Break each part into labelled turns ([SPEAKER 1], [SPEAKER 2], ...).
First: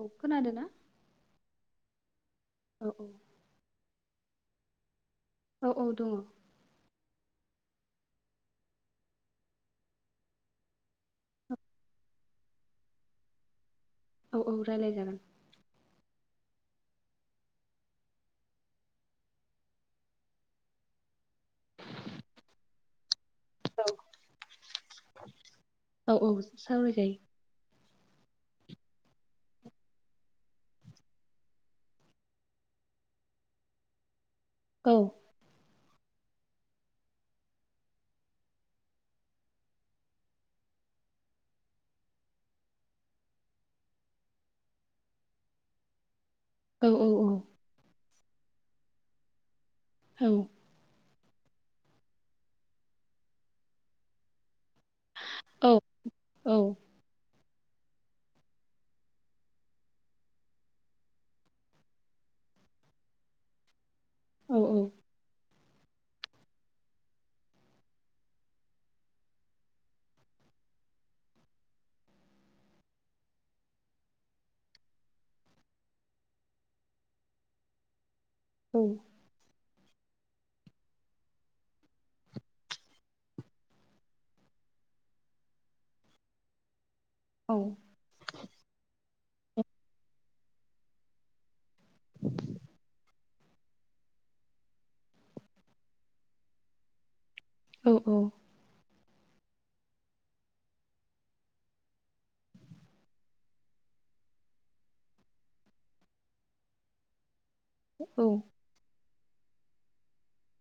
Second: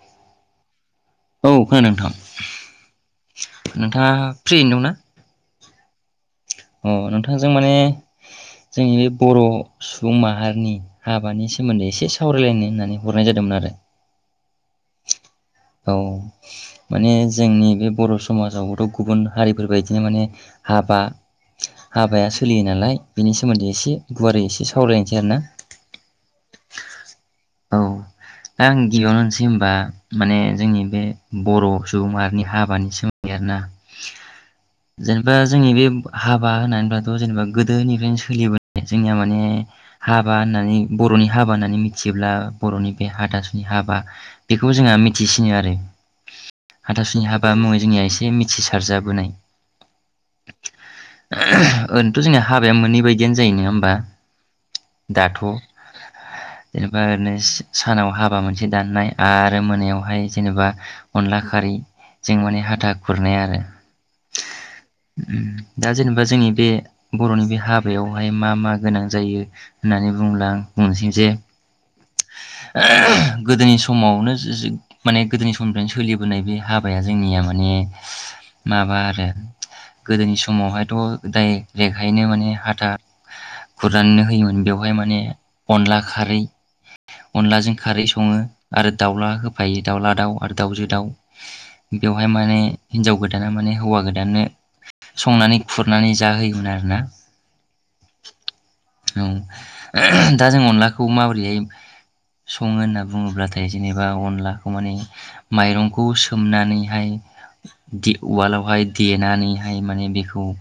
[SPEAKER 1] अ खोनादोंना?
[SPEAKER 2] औ खोनादों नोंथां। नोंथाङा। फ्रि दंना?
[SPEAKER 1] औ औ दङ।
[SPEAKER 2] अ नोंथांजों माने जोंनि बे बर' सुबुं माहारिनि हाबानि सोमोन्दै एसे सावरायलायनो होननानै हरनाय जादोंमोन आरो।
[SPEAKER 1] औ औ रायलाय जागोन।
[SPEAKER 2] औ माने जोंनि बे बर' समाजावबोथ' गुबुन हारिफोरबायदिनो माने हाबा हाबाया सोलियो नालाय। बिनि सोमोन्दै एसे गुवारै एसे सावरायनोसै आरो ना।
[SPEAKER 1] औ औ सावरायजायो
[SPEAKER 2] औ दा आं गिबियावनो होनसै होनबा माने जोंनि बे बर' सुबुंमाहारिनि हाबानि सोमोन्दै आरोना।
[SPEAKER 1] औ
[SPEAKER 2] जेनेबा जोंनि बे हाबा होननानैब्लाथ' जेनेबा गोदोनिफ्रायनो सोलिबोन जोंनिया माने हाबा होननानै बर'नि हाबा होननानै मिथियोब्ला बर'नि बे हादासुनि हाबा बेखौ जोंहा मिथिसिनो आरो।
[SPEAKER 1] औ औ
[SPEAKER 2] हाथावसुनि
[SPEAKER 1] औ
[SPEAKER 2] हाबा मुङै जोंनिया एसे मिथिसारजाबोनाय।
[SPEAKER 1] औ।
[SPEAKER 2] ओरैनोथ' जोंनि हाबाया मोननै बायदियानो जायो नङा होमबा? दाथ'
[SPEAKER 1] औ औ
[SPEAKER 2] जेनेबा ओरैनो। सानाव हाबा मोनसे दाननाय आरो मोनायावहाय जेनेबा अनला खारैजों माने हाथा खुरनाय आरो।
[SPEAKER 1] औ
[SPEAKER 2] उ। दा जेनेबा जोंनि बे बर'नि बे हाबायावहाय मा मा गोनां जायो होननानै बुंला आं बुंनोसै जे गोदोनि समावनो माने गोदोनि समनिफ्रायनो सोलिबोनाय बे हाबाया जोंनिया माने। माबा आरो। गोदोनि सम समावहायथ' दाय रेगहायनो माने हाथा गुराननो होयोमोन बेवहाय माने अनला खारै अनलाजों खारै सङो आरो। दाउला होफायो दाउला दाउ आरो दाउजो दाउ बेवहाय माने हिनजाव गोदाना माने हौवा गोदाननो। संनानै खुरनानै जाहोयोमोन आरोना।
[SPEAKER 1] औ औ।
[SPEAKER 2] औ दा जों अनलाखौ माबोरैहाय सङो होनना बुङोब्लाथाय जेनेबा अनलाखौ माने माइरंखौ सोमनानैहाय। दे उवाल आवहाय देनानैहाय। माने बेखौ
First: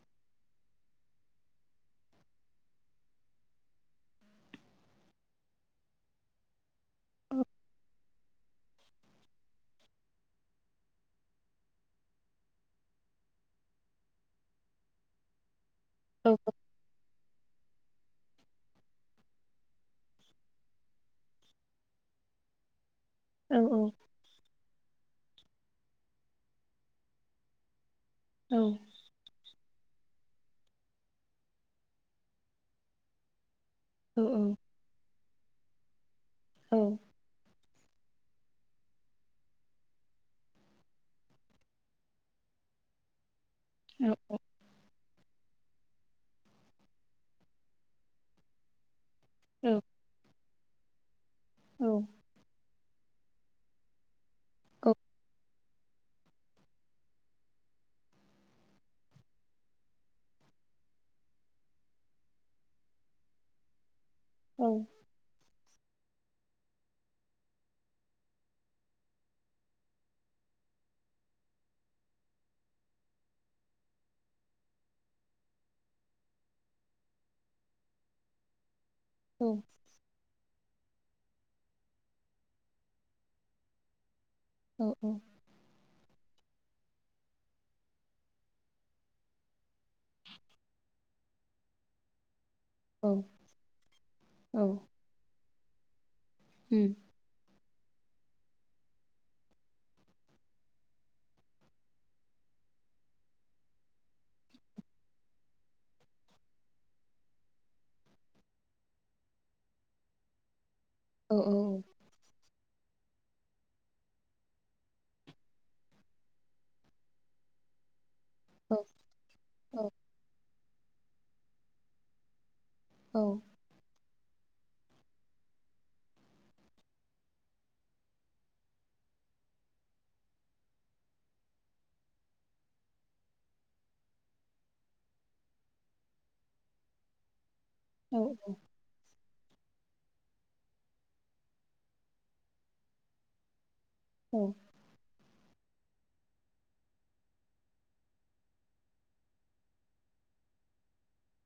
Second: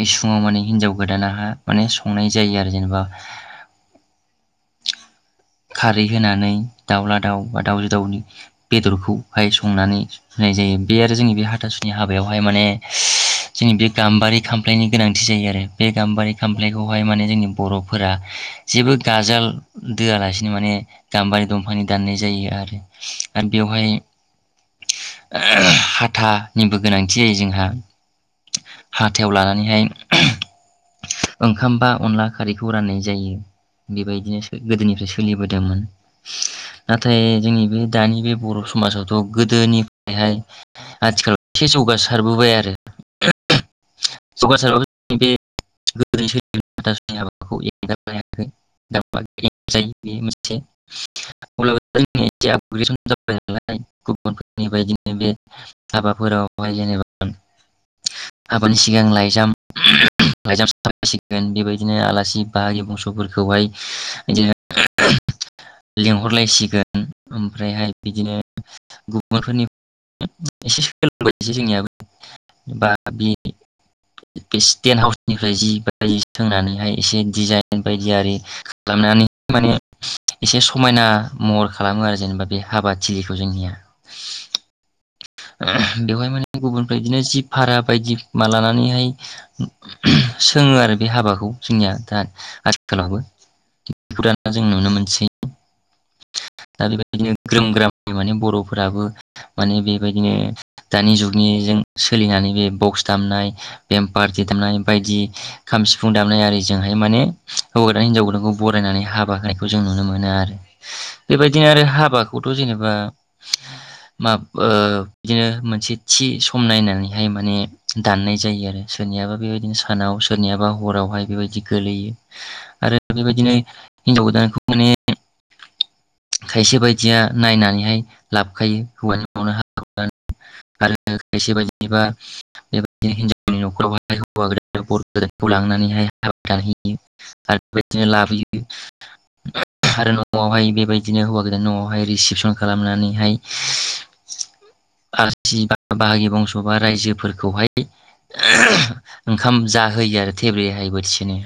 [SPEAKER 2] इसुङाव माने हिनजाव गोदान माने संनाय जायो आरो जेनेबा खारै होनानै दाउला दाउ बा दाउजो दाउनि बेदरखौहाय संनानै होनाय जायो बे आरो जोंनि बे हाथासुनि हाबायावहाय माने जोंनि बे गाम्बारि खामफ्लायनि गोनांथि जायो आरो। बे गाम्बारि खामफ्लायखौहाय माने जोंनि बर' फोरा जेबो गाजाल दोआलासिनो माने गाम्बारि दंफांनि दाननाय जायो आरो। आरो
[SPEAKER 1] औ
[SPEAKER 2] बेवहाय हाथानिबो गोनांथि जायो जोंहा। हाथायाव लानानैहाय ओंखाम बा अनला खारैखौ राननाय जायो। बेबायदिनोसो गोदोनिफ्रायसो सोलिबोदोंमोन। नाथाय जोंनि बे दानि बे बर' समाजावथ' गोदोनिफ्रायहाय आथिखाल एसे जौगासारबोबाय आरो। [unintelligible] [unintelligible] [unintelligible] [unintelligible] [unintelligible] [unintelligible] [unintelligible] जाबाय नालाय। नफोरनि बायदिनो बे हाबाफोरावहाय जेनेबा हाबानि सि सिगां लाइजाम लाइजाम साफायसिगोन बेबायदिनो आलासि बाहागि बंस'फोरखौहाय बिदिनो लिंहरलायसिगोन ओमफ्रायहाय बिदिनो गुबुनफोरनि एसे सोलोंबायसै जोंनियाबो बा बि बे स्टेन्ट हाउसनिफ्राय जि बाय सोंनानैहाय एसे डिजाइन बायदि आरि खालामनानै माने एसे समायना महर खालामो आरो जेनेबा बे हाबा थिलिखौ जोंनिया। बेवहाय माने गुबुनफ्रा बिदिनो जि भारा बायदि मा लानानैहाय सोङो आरो बे हाबाखौ जोंनिया दा आथिखालावबो बेखौ दाना जों नुनो मोनसै। दा बेबादिनो ग्रोम ग्रामनि माने बर'फोराबो माने बेबायदिनो दानि जुगनिजों सोलिनानै बे बक्स दामनाय बेम पार्टि दामनाय बायदि खाम सिफुं दामनाय आरिजोंहाय माने हौवा गोदान हिनजाव गोदानखौ बरायनानै हाबा होनायखौ जों नुनो मोनो आरो। बेबायदिनो आरो हाबाखौथ' जेनेबा माब ओ बिदिनो मोनसे थि सम नायनानैहाय माने दाननाय जायो आरो सोरनियाबा बेबायदिनो सानाव सोरनियाबा हरावहाय बेबायदि गोलैयो आरो बेबायदिनो हिनजाव गोदानखौ माने खायसे बायदिया नायनानैहाय लाबोखायो हौवानि आरो खायसे बायदिबा बेबायदिनो हिनजावनि न'खरावहौ गोान बर' गोदानखौ लांनानैहाय हाबा दानहैयो आरो बेबायदिनो लाबोयो आरो न'आवहाय बेबायदि दिनो हौवा गोैदान न'आवहाय रिसिपसन खालामनानैहाय आलासि बा बाहागि बंस' बा रायजोफोरखौहाय ओंखाम जाहोयो आरो थेब्रेहाय बोथिसेनो।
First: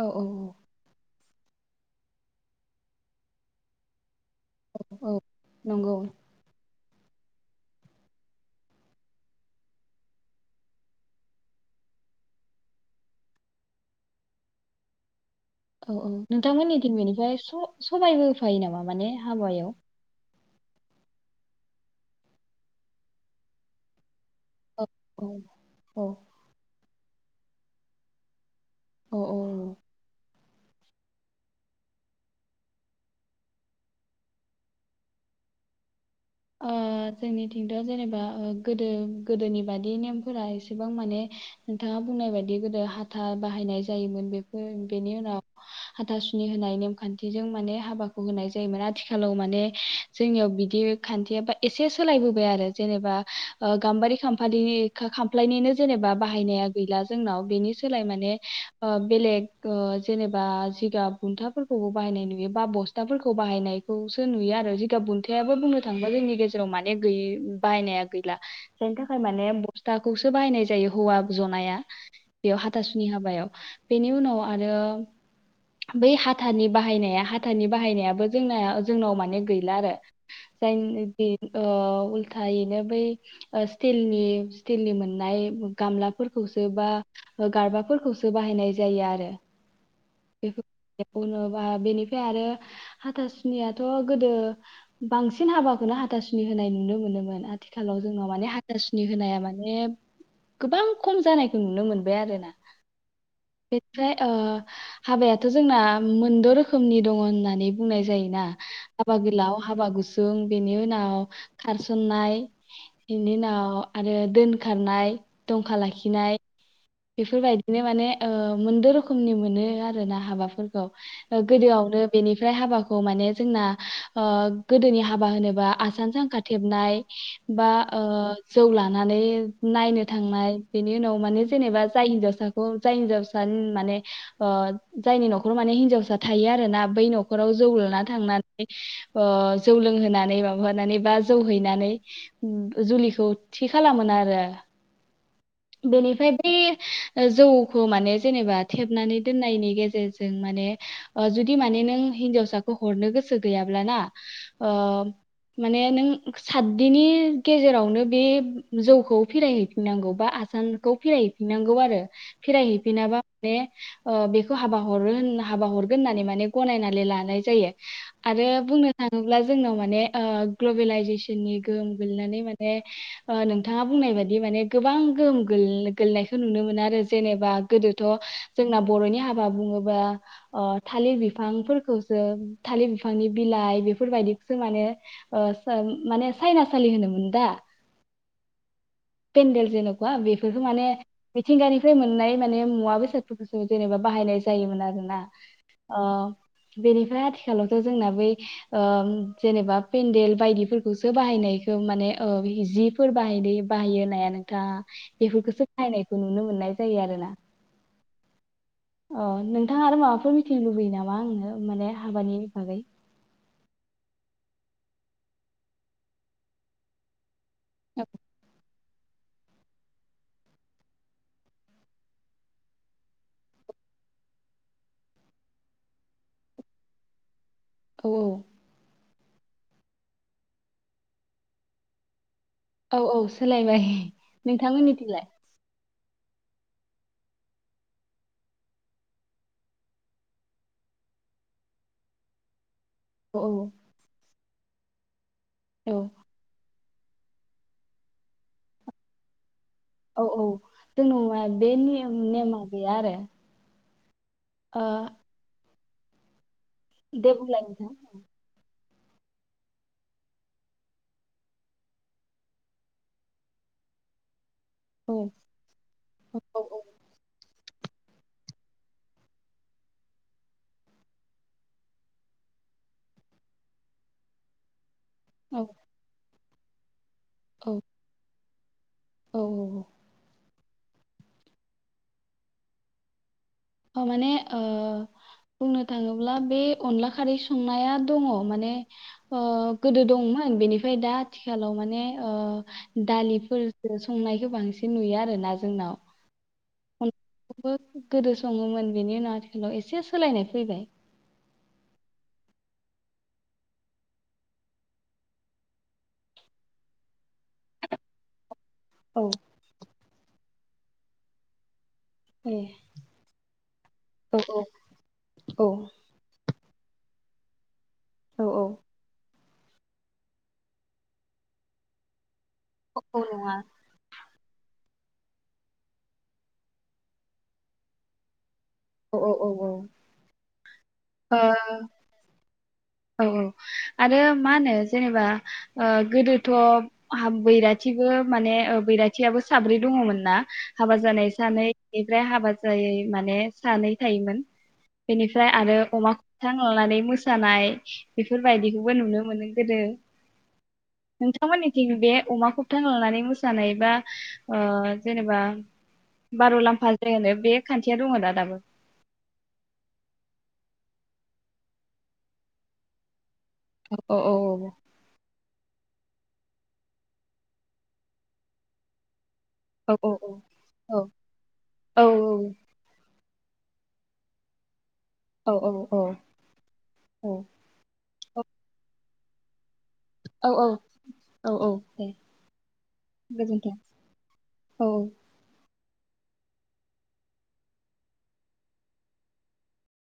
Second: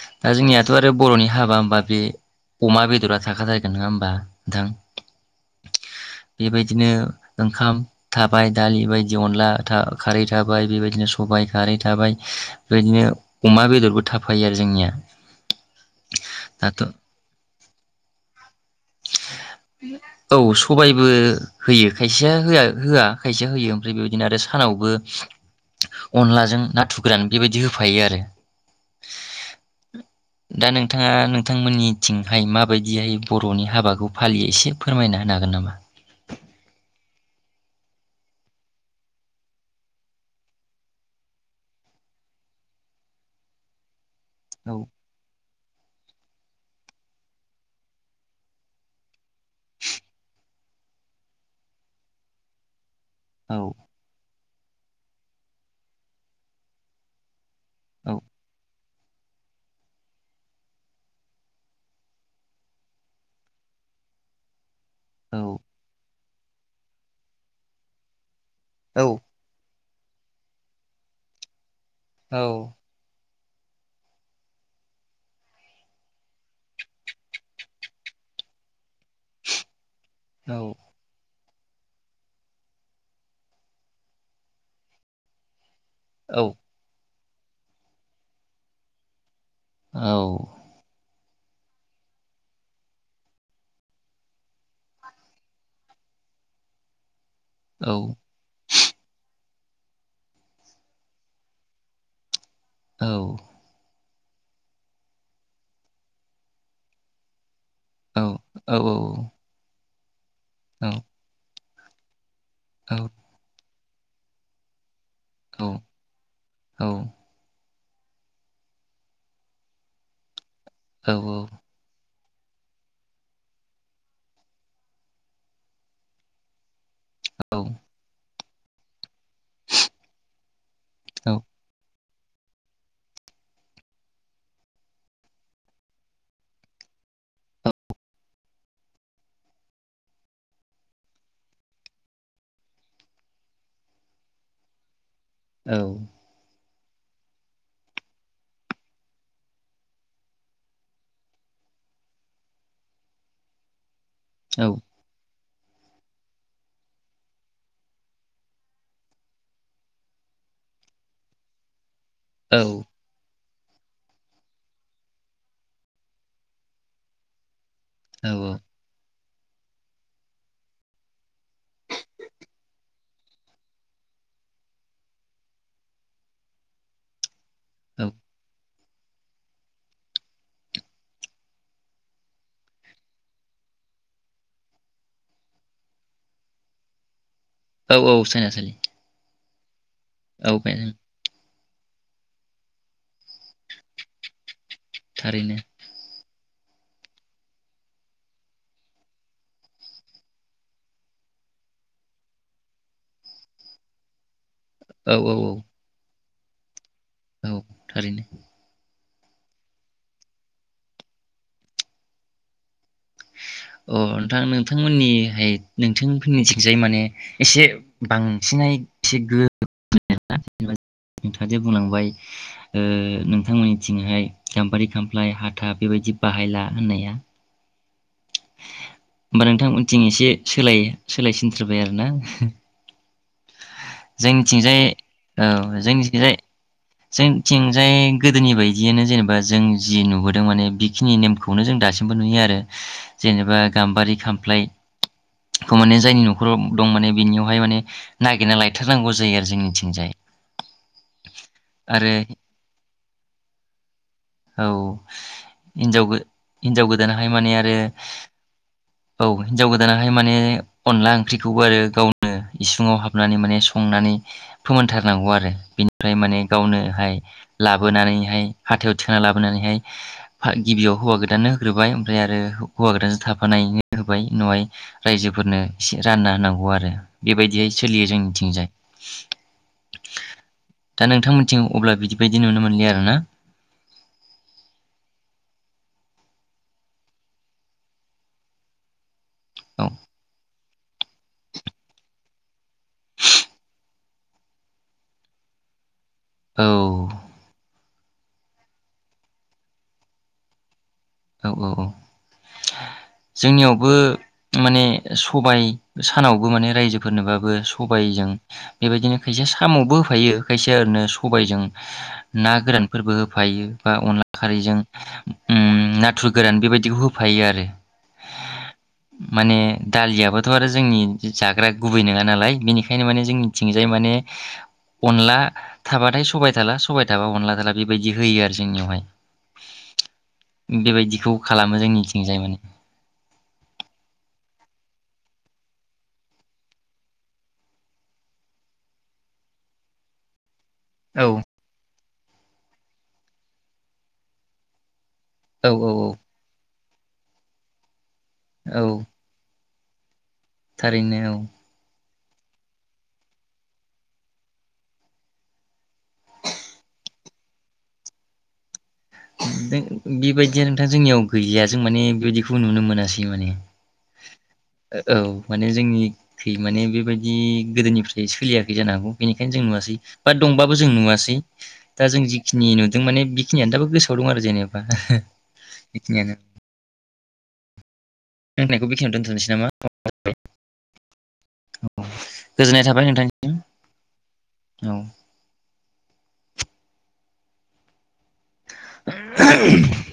[SPEAKER 1] औ
[SPEAKER 2] दा
[SPEAKER 1] औ
[SPEAKER 2] जोंनियाथ' आरो बर'नि हाबा बे अमा बेदरा थाखाथारो नङा होमबा?
[SPEAKER 1] औ औ नंगौ
[SPEAKER 2] बिदिनो ओंखाम थाबाय दालि बायदि अनला खारै थाबाय बेबायदिनो सबायाइ खारै थाबाय बेबायदिनो अमा बेदरबो थाफायो आरो जोंनिया
[SPEAKER 1] औ औ नोंथांमोननि
[SPEAKER 2] दाथ'
[SPEAKER 1] थिन बेनिफ्राय स' सबायबो होफायो नामा माने हाबायाव?
[SPEAKER 2] औ सबाइबो होयो खायसेया होआ-होआ खायसेया होयो ओमफ्राय बेबायदिनो आरो
[SPEAKER 1] औ
[SPEAKER 2] सानावबो
[SPEAKER 1] औ औ
[SPEAKER 2] अनलाजों ना थुर ग्रान बेबायदि होफायो आरो।
[SPEAKER 1] औ औ
[SPEAKER 2] दा नोंथाङा नोंथांमोननिथिंहाय माबायदिहाय बर'नि हाबाखौ फालियो एसे फोरमायना होनो हागोन नामा?
[SPEAKER 1] ओ जोंनिथिंथ' जेनेबा ओ गोदो-गोदोनि बादि नेमफोरा एसेबां माने नोंथाङा बुंनाय बायदि गोदो हाथा बाहायनाय जायोमोन बेफोर
[SPEAKER 2] औ
[SPEAKER 1] बेनि उनाव हाथासुनि होनाय नेमखान्थिजों माने हाबाखौ होनाय जायोमोन आथिखाल खालाव माने जोंनियाव बि ग [unintelligible] खान्थियाबा एसे सोलायबोबाय आरो। जेनेबा
[SPEAKER 2] औ
[SPEAKER 1] ओ गाम्बारि खाम बारि खा-खामफ्लायनिनो जेनेबा बाहायनाया गैला जोंनाव बेनि सोलाय
[SPEAKER 2] औ
[SPEAKER 1] माने ओ बेलेग ओ जेनेबा जिगाब बुन्थाफोरखौबो बाहायनाय नुयो बा बस्थाफोरखौ बाहायनायखौसो नुयो आरो जि गाब बुंन्थायाबो बुंनो जोंनि गेजेराव माने गैय बाहायनाया गै ला
[SPEAKER 2] औ
[SPEAKER 1] बेनिखाय माने फिथाखौसो बाहायनाय जायो हौवा जनाया।
[SPEAKER 2] औ
[SPEAKER 1] बेयाव हाथासुनि हाबायाव। बेनि उनाव आरो बै हाथानि बाहायनाया हाथानि बाहायनायाबो जोंनाया जोंनाव माने गैला आरो।
[SPEAKER 2] औ
[SPEAKER 1] जायनो बे ओ उल्थैनो बै ओ स्टिलनि स्टिलनि मोननाय गामलाफोरखौसो बा गारबाफोरखौसो बाहायनाय जायो आरो।
[SPEAKER 2] औ।
[SPEAKER 1] बुंङोबा बेनिफ्राय आरो हाथासुनियाथ' गोदो बांसिन हाबाखौनो हाथासुनि होनाय नुनो मोनोमोन।
[SPEAKER 2] औ
[SPEAKER 1] आथिखालाव जोंनाव माने हा थासुनि होनाया माने गोबां खम जानायखौ नुनो मोनबाय आरो ना।
[SPEAKER 2] औ।
[SPEAKER 1] ओमफ्राय ओ हाबायाथ' जोंना मोनद' रोखोमनि दङ होननानै बुंनाय
[SPEAKER 2] औ
[SPEAKER 1] जायोना हाबा गोलाव हाबा गु सुं बेनि उनाव खारसननाय इनि उनाव आरो दोनखारनाय। दंखा लाखिनाय। बेफोरबाय दिनो माने ओ मोनद' रोखोमनि मोनो आरो ना हाबाफोर खौ गोदोआवनो बेनिफ्राय हाबाखौ माने जोंना ओ गोदोनि हाबा होनोब्ला आसान सानखा थेबनाय बा ओ जौ लानानै नायनो थांनाय बेनि उनाव
[SPEAKER 2] औ
[SPEAKER 1] माने बा जाय हिनजावसाखौ जाय हिनजावसा माने ओ जायनि न'खराव माने हिनजावसा थायो आरोना बै न'खराव जौ लाना थांनानै ओ जौ लोंहोनानै माबा हैनानै बा जौ हैनानै जुलिखौ थि खालामदोंमोन आरो। बेनिफ्राय बे जौखौ माने जेनेबा थेबनानै दोननायनि गेजेरजों माने ओ जुदि माने नों हिन्जावसाखौ हरनो गोसो गैयाब्लाना ओ माने नों सातदिननि गेजेरावनो बे जौखौ फिरहैफिननांगौ बा सानखौ फिरायहैफिननांगौ आरो।
[SPEAKER 2] औ
[SPEAKER 1] फिरायहैफिनाबा माने ओ बेखौ हाबा हरो होन हाबा हरगोन होननानै माने गनायनानै लानाय जायो। आरो बुंनो थाङो थोब्ला जोंनाव माने ग्लबेलाइजेसननि गोहोम गोल्लैनानै माने नोंथाङा बुंनाय बादि माने गोबां गोहोम गोल गोेलोयनायखौ नुनो मोनो आरो जेनेबा गोदोथ' जोंना बर'नि हाबा बुङोबा थालिर बिफांफोरखौसो थालिर बिफांनि बिलाइ बेफोरबायदिखौसो माने ओ माने सायनासालि होनोमोन दा?
[SPEAKER 2] औ, औ सायनासलि।
[SPEAKER 1] पेनदेल जेनोबा बे बेखौ माने मिथिंगानिफ्राय मोननाय माने मुवा, बेसादफोरखौसो जेनेबा बाहायनाय जायोमोन आरो। आ
[SPEAKER 2] थारैनो
[SPEAKER 1] ओ [unintelligible] बेनिफ्राय आथिखालावथ' जोंना बै ओ जेनेबा पेन्देल बायदिफोरखौसो बाहायनायखौ माने ओ जिफोर बाहाय बाहायो नाया नोंथाङा
[SPEAKER 2] औ औ
[SPEAKER 1] बेफोरखौसो नायनाय नुनो मोननाय जायो आरोना
[SPEAKER 2] औ थारैनो
[SPEAKER 1] अ नोंथाङा आरो माबाफोर मिथिनो लुबैयो नामा आंनो माने हाबानि बागै?
[SPEAKER 2] अ नोंथां नोंथांमोननिहाय नोंथांफोरनिथिंजाय माने एसे बांसिनै [unintelligible] बुंलांबाय नोंथांमोननिथिंहाय गाम्बारि खामफ्लाय हाथा बेबायदि बाहायला होननाया
[SPEAKER 1] औ औ
[SPEAKER 2] होमबा नोंथांमोनथिं एसे सोलाय सोलायसिनथ्रोबाय आरो ना?
[SPEAKER 1] औ औ सोलायबाय नोंथांमोननि थिंलाय?
[SPEAKER 2] जाय जोंथिंजाय गोदोनि बायदियानो जेनेबा जों जि नुबोदों माने बेखिनि नेमखौनो जों दासिमबो नुयो आरो
[SPEAKER 1] औ
[SPEAKER 2] जेनेबा
[SPEAKER 1] औ
[SPEAKER 2] गाम्बारि खाम फ्लाय खौ
[SPEAKER 1] औ
[SPEAKER 2] माने जायनि नख'राव दं माने बिनियावहाय माने नागिरना लायथारनांगौ जायो आरो जोंनिथि
[SPEAKER 1] औ औ जों नङा बे
[SPEAKER 2] आरो
[SPEAKER 1] नेम नेमा गैया आरो
[SPEAKER 2] औ
[SPEAKER 1] ओ
[SPEAKER 2] हिनजाव गो हिन्जाव गोदानहाय
[SPEAKER 1] दे
[SPEAKER 2] माने
[SPEAKER 1] बुंलाय
[SPEAKER 2] आरो
[SPEAKER 1] नोंथां
[SPEAKER 2] औ हिनजाव गोदानाहाय माने अनला ओंख्रिखौबो आरो गावनो इसुङाव हाबनानै माने संनानै
[SPEAKER 1] औ
[SPEAKER 2] फोमोनथारनांगौ आरो बिनिफ्राय माने
[SPEAKER 1] औ
[SPEAKER 2] गावनो हाय लाबोनानैहाय हाथायाव थिखांना लाबोनानैहाय गिबियाव हौवा गोदाननो होग्रोबाय ओमफ्राय आरो हौवा गोदानजों थाफानायनो होबाय उनावहाय रायजोफोरनो
[SPEAKER 1] औ
[SPEAKER 2] एसे रानना होनांगौ आरो बेबायदियै सोलियो जोंनिथिंजाय।
[SPEAKER 1] औ औ औ
[SPEAKER 2] दा नोंथांमोनथिं अब्ला बिदि बायदि नुनो मोनलिया आरो ना?
[SPEAKER 1] माने ओ बुंनो थाङोब्ला बे अनला खारै संनाया दङ' माने ओ
[SPEAKER 2] औ
[SPEAKER 1] गोदो दंमोन बेनिफ्राय दा आथिखालाव माने ओ दालिफोरखो संनायखौ बांसिन नुयो आरो ना जोंनाव
[SPEAKER 2] औ
[SPEAKER 1] गोदो सङोमोन बेनि उनाव आथिखालाव एसे सोलायनाय फैबाय।
[SPEAKER 2] औ औ औ जोंनियावबो माने सबाय सानावबो माने रायजोफोरनोबाबो सबायजों बेबायदिनो
[SPEAKER 1] औ
[SPEAKER 2] खायसे साम'बो होफायो खायसे ओरैनो सबायजों ना
[SPEAKER 1] दे
[SPEAKER 2] गोरानफोरबो होफायो बा
[SPEAKER 1] औ
[SPEAKER 2] अनला खारैजों
[SPEAKER 1] औ
[SPEAKER 2] उम ना गोरान बेबायदिखौ होफायो आरो
[SPEAKER 1] औ -औ।
[SPEAKER 2] माने दालियाबोथ' आरो जोंनि जाग्रा गुबै नङा नालाय
[SPEAKER 1] औ
[SPEAKER 2] बेनिखायनो माने
[SPEAKER 1] औ नङा
[SPEAKER 2] जोंनिथिंजाय माने अनला थाबाथाय सबाय थाला सबाय थाबा अनला थाला बेबायदि होयो आरो जोंनियावहाय
[SPEAKER 1] औ औ औ औ
[SPEAKER 2] बेबायदिखौ
[SPEAKER 1] ओ
[SPEAKER 2] खालामो जोंनिथिंजाय माने
[SPEAKER 1] औ -औ आरो मा होनो जेनेबा गोदोथ' बैराथिबो माने बैराथियाबो साब्रै दङमोन ना हाबा
[SPEAKER 2] औ
[SPEAKER 1] जानाय सानै ओमफ्राय हाबा जायै माने सानै थायोमोन बेनिफ्राय
[SPEAKER 2] औ
[SPEAKER 1] आरो
[SPEAKER 2] औ
[SPEAKER 1] अमाखौथां लानानै मोसानाय [inaudible] बेफोरबायदिखौबो
[SPEAKER 2] औ
[SPEAKER 1] नुनो मोनो गोदो
[SPEAKER 2] थारैनो औ
[SPEAKER 1] नोंथामोननि थिं बेे अमा खबथां लानानै मोसानाय बा ओ जेनेबा बारुलाम्फा जायो होनो बे खान्थिया दङ दा -दाबो
[SPEAKER 2] बेबायदिया नोंथां जोंनियाव गैया जों माने बेबायदिखौ नुनो मोनासै माने
[SPEAKER 1] औ- औ।
[SPEAKER 2] औ। माने जोंनिखै माने बेबायदि गोदोनिफ्राय सोलियाखै जानो हागौ बेनिखायनो जों
[SPEAKER 1] औ
[SPEAKER 2] नुवासै
[SPEAKER 1] औ
[SPEAKER 2] बा दंबाबो जों नुवासै
[SPEAKER 1] औ
[SPEAKER 2] दा जों जिखिनि नुदों माने खिनिआ दाबो गोसोआव दं आरो जेनेबा।
[SPEAKER 1] औ औ औ औ।
[SPEAKER 2] [unintelligible] खिनिआवनो दोनथनोसै ना औ
[SPEAKER 1] औ औ औ औ दे
[SPEAKER 2] गोजोननाय थाबाय नोंथांनिसिम
[SPEAKER 1] गोजोन्थों औ
[SPEAKER 2] औ
[SPEAKER 1] औ
[SPEAKER 2] [unintelligible]